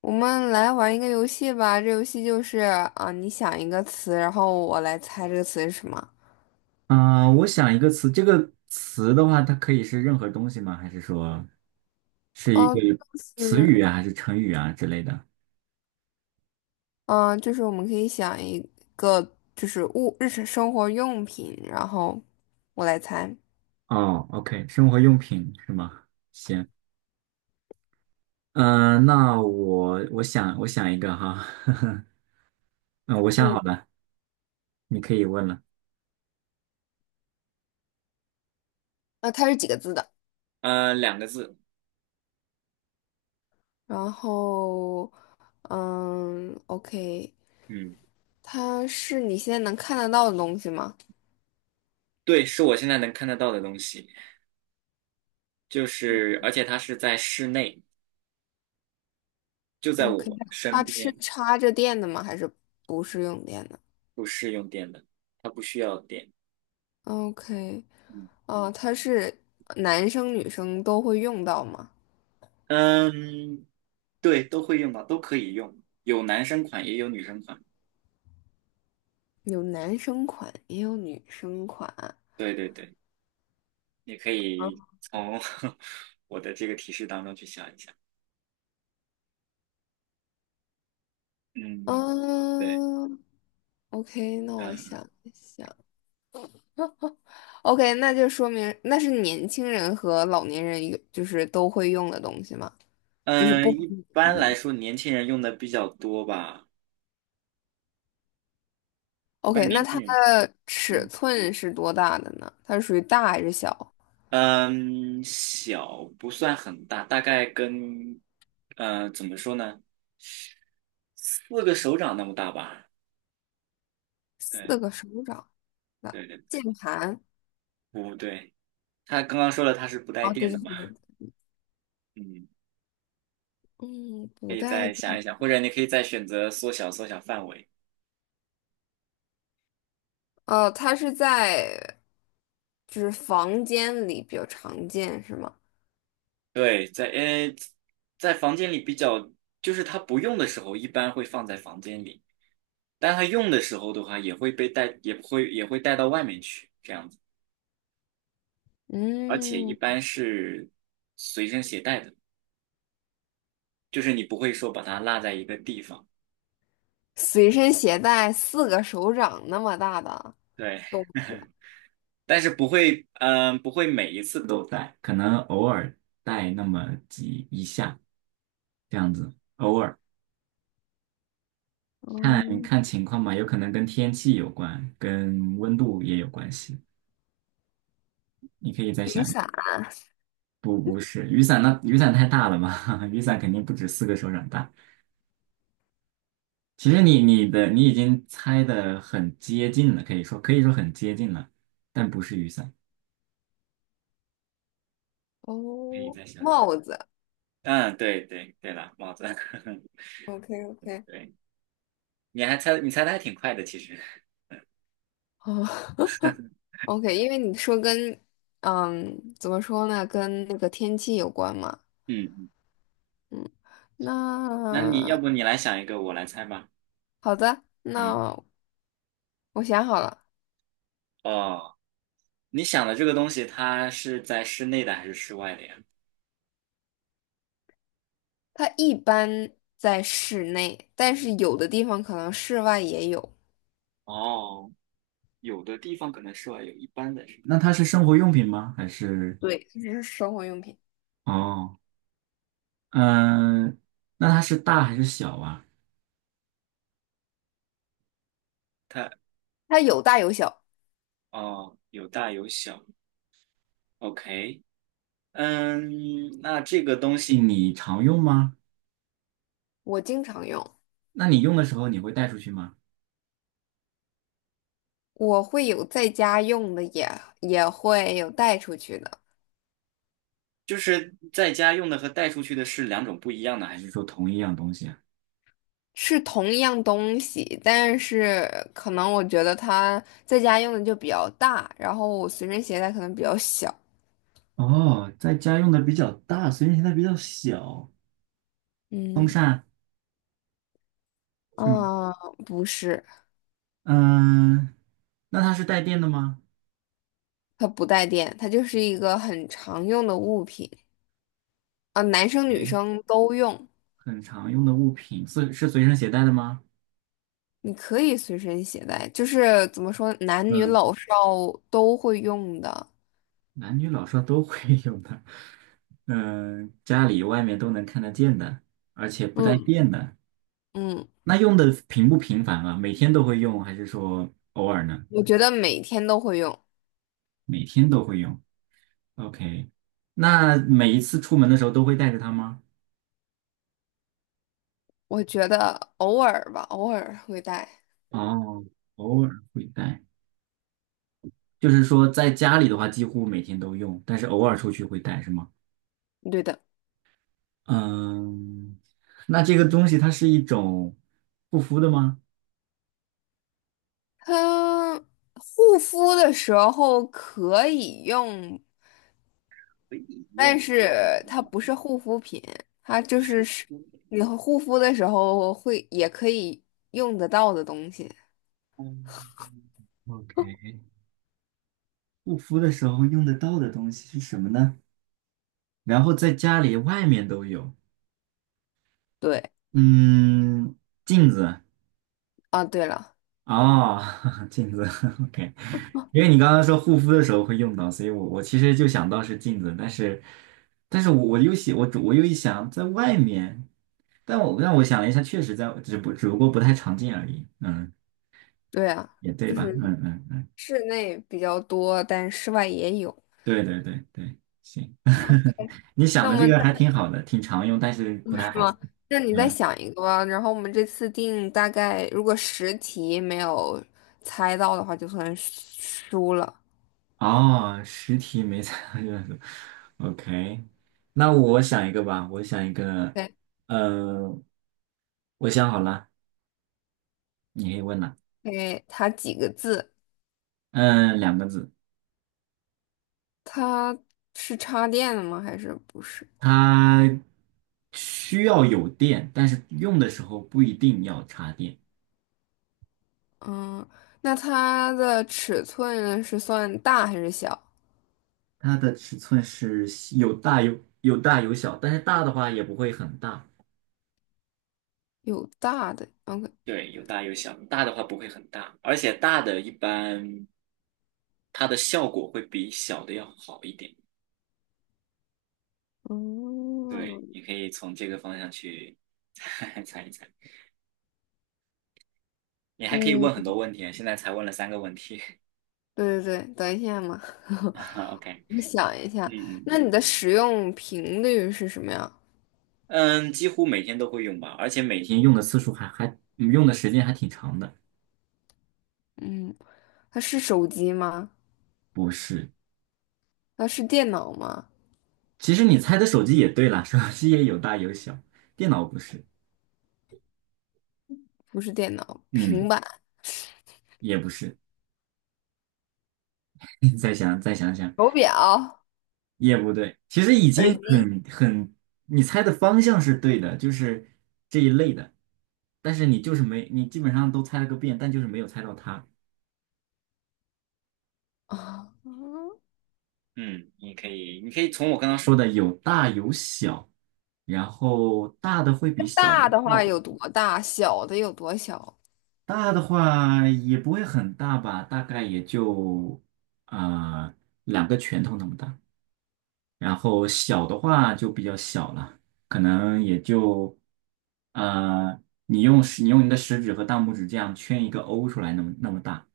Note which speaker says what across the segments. Speaker 1: 我们来玩一个游戏吧，这游戏就是你想一个词，然后我来猜这个词是什么。
Speaker 2: 啊，我想一个词，这个词的话，它可以是任何东西吗？还是说是一
Speaker 1: 哦，
Speaker 2: 个
Speaker 1: 就
Speaker 2: 词语
Speaker 1: 是
Speaker 2: 啊，还是成语啊之类的？
Speaker 1: 我们可以想一个就是物日常生活用品，然后我来猜。
Speaker 2: 哦，OK，生活用品是吗？行，那我想一个哈，嗯、我想
Speaker 1: 嗯，
Speaker 2: 好了，你可以问了。
Speaker 1: 它是几个字的？
Speaker 2: 呃，两个字，
Speaker 1: 然后OK,
Speaker 2: 嗯，
Speaker 1: 它是你现在能看得到的东西吗
Speaker 2: 对，是我现在能看得到的东西，就是而且它是在室内，就在
Speaker 1: ？OK,
Speaker 2: 我身
Speaker 1: 它是
Speaker 2: 边，
Speaker 1: 插着电的吗？还是不是用电的
Speaker 2: 不是用电的，它不需要电。
Speaker 1: ？OK,
Speaker 2: 嗯，
Speaker 1: 哦，它是男生女生都会用到吗？
Speaker 2: 嗯对，都会用到，都可以用，有男生款也有女生款。
Speaker 1: 有男生款，也有女生款。
Speaker 2: 对对对，你可以
Speaker 1: 啊，
Speaker 2: 从 我的这个提示当中去想一想。嗯，对，
Speaker 1: 嗯，OK,那
Speaker 2: 嗯
Speaker 1: 我想一想，OK,那就说明那是年轻人和老年人有，就是都会用的东西嘛，就是
Speaker 2: 嗯，
Speaker 1: 不
Speaker 2: 一
Speaker 1: 分年
Speaker 2: 般来
Speaker 1: 龄。
Speaker 2: 说年轻人用的比较多吧，一般
Speaker 1: OK,那
Speaker 2: 年
Speaker 1: 它
Speaker 2: 轻人，
Speaker 1: 的尺
Speaker 2: 嗯
Speaker 1: 寸是多大的呢？它是属于大还是小？
Speaker 2: 嗯，小不算很大，大概跟怎么说呢，四个手掌那么大吧。
Speaker 1: 四
Speaker 2: 对
Speaker 1: 个手掌的
Speaker 2: 对对对，
Speaker 1: 键盘。
Speaker 2: 不对，他刚刚说了他是不带
Speaker 1: 哦，对
Speaker 2: 电
Speaker 1: 对
Speaker 2: 的嘛，
Speaker 1: 对，对对，
Speaker 2: 嗯。
Speaker 1: 嗯，
Speaker 2: 可
Speaker 1: 不
Speaker 2: 以
Speaker 1: 带。
Speaker 2: 再想一想，或者你可以再选择缩小范围。
Speaker 1: 哦，它是在就是房间里比较常见是吗？
Speaker 2: 对，在房间里比较，就是它不用的时候，一般会放在房间里，但它用的时候的话，也会被带，也不会也会带到外面去这样子，而且一
Speaker 1: 嗯，
Speaker 2: 般是随身携带的，就是你不会说把它落在一个地方。
Speaker 1: 随身携带四个手掌那么大的
Speaker 2: 对，
Speaker 1: 东西，
Speaker 2: 但是不会，不会每一次都带，可能偶尔带那么几一下这样子，偶尔。看
Speaker 1: 嗯，
Speaker 2: 看情况吧，有可能跟天气有关，跟温度也有关系。你可以再
Speaker 1: 雨
Speaker 2: 想一想，
Speaker 1: 伞。
Speaker 2: 不是雨伞那雨伞太大了嘛，雨伞肯定不止四个手掌大。其实你已经猜的很接近了，可以说很接近了，但不是雨伞。可以
Speaker 1: 哦，
Speaker 2: 再想想。
Speaker 1: 帽子
Speaker 2: 嗯，对对对了，帽子。
Speaker 1: ，OK OK,
Speaker 2: 对，你猜的还挺快的，其实。
Speaker 1: 哦 OK,因为你说跟嗯怎么说呢，跟那个天气有关嘛。
Speaker 2: 嗯嗯，那你要
Speaker 1: 那
Speaker 2: 不你来想一个，我来猜吧。
Speaker 1: 好的，
Speaker 2: 嗯，
Speaker 1: 那我想好了，
Speaker 2: 哦，你想的这个东西，它是在室内的还是室外的呀？
Speaker 1: 它一般在室内，但是有的地方可能室外也有。
Speaker 2: 哦，有的地方可能室外有一般的是那它是生活用品吗？还是
Speaker 1: 对，这只是生活用品，
Speaker 2: 哦，嗯、那它是大还是小啊？它
Speaker 1: 它有大有小，
Speaker 2: 哦，有大有小。OK,嗯，那这个东西你常用吗？
Speaker 1: 我经常用，
Speaker 2: 那你用的时候你会带出去吗？
Speaker 1: 我会有在家用的也，也会有带出去的，
Speaker 2: 就是在家用的和带出去的是两种不一样的，还是说同一样东西啊？
Speaker 1: 是同一样东西，但是可能我觉得它在家用的就比较大，然后我随身携带可能比较小。
Speaker 2: 哦，在家用的比较大，所以现在比较小。风
Speaker 1: 嗯，
Speaker 2: 扇是吗？
Speaker 1: 啊，不是，
Speaker 2: 嗯、那它是带电的吗？
Speaker 1: 它不带电，它就是一个很常用的物品啊，男生女
Speaker 2: 哎
Speaker 1: 生都用，
Speaker 2: 很常用的物品是随身携带的吗？
Speaker 1: 你可以随身携带，就是怎么说，男女
Speaker 2: 嗯，
Speaker 1: 老少都会用的。
Speaker 2: 男女老少都会有的，嗯，家里外面都能看得见的，而且不带
Speaker 1: 嗯
Speaker 2: 电的。
Speaker 1: 嗯，
Speaker 2: 那用的频不频繁啊？每天都会用，还是说偶尔呢？
Speaker 1: 我觉得每天都会用，
Speaker 2: 每天都会用。OK,那每一次出门的时候都会带着它吗？
Speaker 1: 我觉得偶尔吧，偶尔会带。
Speaker 2: 哦，偶尔会带，就是说在家里的话几乎每天都用，但是偶尔出去会带，是吗？
Speaker 1: 对的。
Speaker 2: 嗯，那这个东西它是一种护肤的吗？
Speaker 1: 它护肤的时候可以用，但是它不是护肤品，它就是你护肤的时候也可以用得到的东西。
Speaker 2: ？OK,护肤的时候用得到的东西是什么呢？然后在家里、外面都有。
Speaker 1: 对
Speaker 2: 嗯，镜子
Speaker 1: 啊，对了，
Speaker 2: 哦，镜子。OK,因为你刚刚说护肤的时候会用到，所以我其实就想到是镜子，但是，但是我一想在外面，但我想了一下，确实在只不过不太常见而已。嗯，
Speaker 1: 对啊，
Speaker 2: 也对
Speaker 1: 就
Speaker 2: 吧？
Speaker 1: 是
Speaker 2: 嗯嗯。
Speaker 1: 室内比较多，但室外也有。
Speaker 2: 对对对对，行，
Speaker 1: OK,
Speaker 2: 你想
Speaker 1: 那我
Speaker 2: 的这
Speaker 1: 们
Speaker 2: 个还挺好的，挺常用，但是
Speaker 1: 哦
Speaker 2: 不太
Speaker 1: 是
Speaker 2: 好猜。
Speaker 1: 吗？那你再
Speaker 2: 嗯，
Speaker 1: 想一个吧。然后我们这次定大概，如果10题没有猜到的话，就算输了。
Speaker 2: 哦，实体没猜到 o k 那我想一个吧，我想一个，
Speaker 1: OK,
Speaker 2: 呃，我想好了，你可以问了。
Speaker 1: 诶它几个字？
Speaker 2: 嗯，两个字，
Speaker 1: 它是插电的吗？还是不是？
Speaker 2: 它需要有电，但是用的时候不一定要插电。
Speaker 1: 嗯，那它的尺寸是算大还是小？
Speaker 2: 它的尺寸是有小，但是大的话也不会很大。
Speaker 1: 有大的，OK,
Speaker 2: 对，有大有小，大的话不会很大，而且大的一般它的效果会比小的要好一点。对，
Speaker 1: 嗯
Speaker 2: 你可以从这个方向去 猜一猜。你还可以
Speaker 1: 嗯，
Speaker 2: 问很多问题啊现在才问了三个问题。
Speaker 1: 对对对，等一下嘛，
Speaker 2: 啊 OK,
Speaker 1: 我想一
Speaker 2: 嗯
Speaker 1: 下。那
Speaker 2: 嗯
Speaker 1: 你的使用频率是什么呀？
Speaker 2: 嗯，几乎每天都会用吧，而且每天用的次数用的时间还挺长的。
Speaker 1: 嗯，它是手机吗？
Speaker 2: 不是，
Speaker 1: 它是电脑吗？
Speaker 2: 其实你猜的手机也对啦，手机也有大有小，电脑不是，
Speaker 1: 不是电脑，平
Speaker 2: 嗯，
Speaker 1: 板、
Speaker 2: 也不是。再想想。
Speaker 1: 手表、
Speaker 2: 也不对，其实已
Speaker 1: 耳
Speaker 2: 经
Speaker 1: 机
Speaker 2: 很很，你猜的方向是对的，就是这一类的，但是你就是没，你基本上都猜了个遍，但就是没有猜到它。
Speaker 1: 啊。嗯，
Speaker 2: 嗯，你可以从我刚刚说的有大有小，然后大的会比小的
Speaker 1: 大的
Speaker 2: 效
Speaker 1: 话
Speaker 2: 果
Speaker 1: 有多大？小的有多小？
Speaker 2: 大的话也不会很大吧，大概也就啊、呃两个拳头那么大。然后小的话就比较小了，可能也就，呃，你用你的食指和大拇指这样圈一个 O 出来，那么大。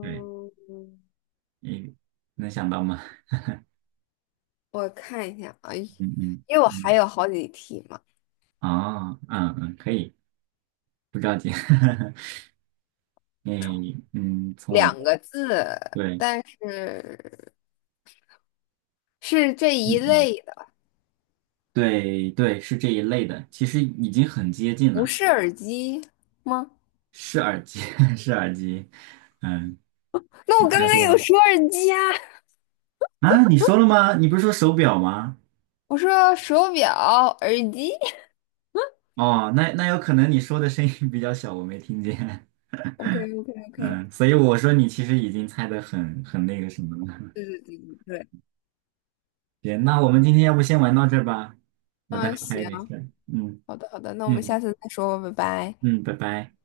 Speaker 2: 对，你能想到吗？
Speaker 1: 我看一下啊，因
Speaker 2: 嗯嗯
Speaker 1: 为我还
Speaker 2: 嗯，
Speaker 1: 有好几题嘛，
Speaker 2: 啊，嗯嗯，可以，不着急。你嗯，从我
Speaker 1: 两
Speaker 2: 的
Speaker 1: 个字，
Speaker 2: 对，
Speaker 1: 但是是这
Speaker 2: 嗯
Speaker 1: 一
Speaker 2: 嗯，
Speaker 1: 类的，
Speaker 2: 对对，是这一类的，其实已经很接近
Speaker 1: 不
Speaker 2: 了，
Speaker 1: 是耳机吗？
Speaker 2: 是耳机，是耳机，嗯，
Speaker 1: 那
Speaker 2: 你
Speaker 1: 我刚
Speaker 2: 猜
Speaker 1: 刚
Speaker 2: 对
Speaker 1: 有
Speaker 2: 了
Speaker 1: 说耳机啊，
Speaker 2: 啊，你说了吗？你不是说手表吗？
Speaker 1: 我说手表、耳机。
Speaker 2: 哦，那那有可能你说的声音比较小，我没听见。
Speaker 1: OK OK OK,
Speaker 2: 嗯，所以我说你其实已经猜得很很那个什么了。
Speaker 1: 对对对对，
Speaker 2: 行，那我们今天要不先玩到这儿吧，我待会
Speaker 1: 嗯，
Speaker 2: 儿还有点
Speaker 1: 行，
Speaker 2: 事儿。嗯
Speaker 1: 好的，好的，那我们
Speaker 2: 嗯
Speaker 1: 下次再说吧，拜拜。
Speaker 2: 嗯，拜拜。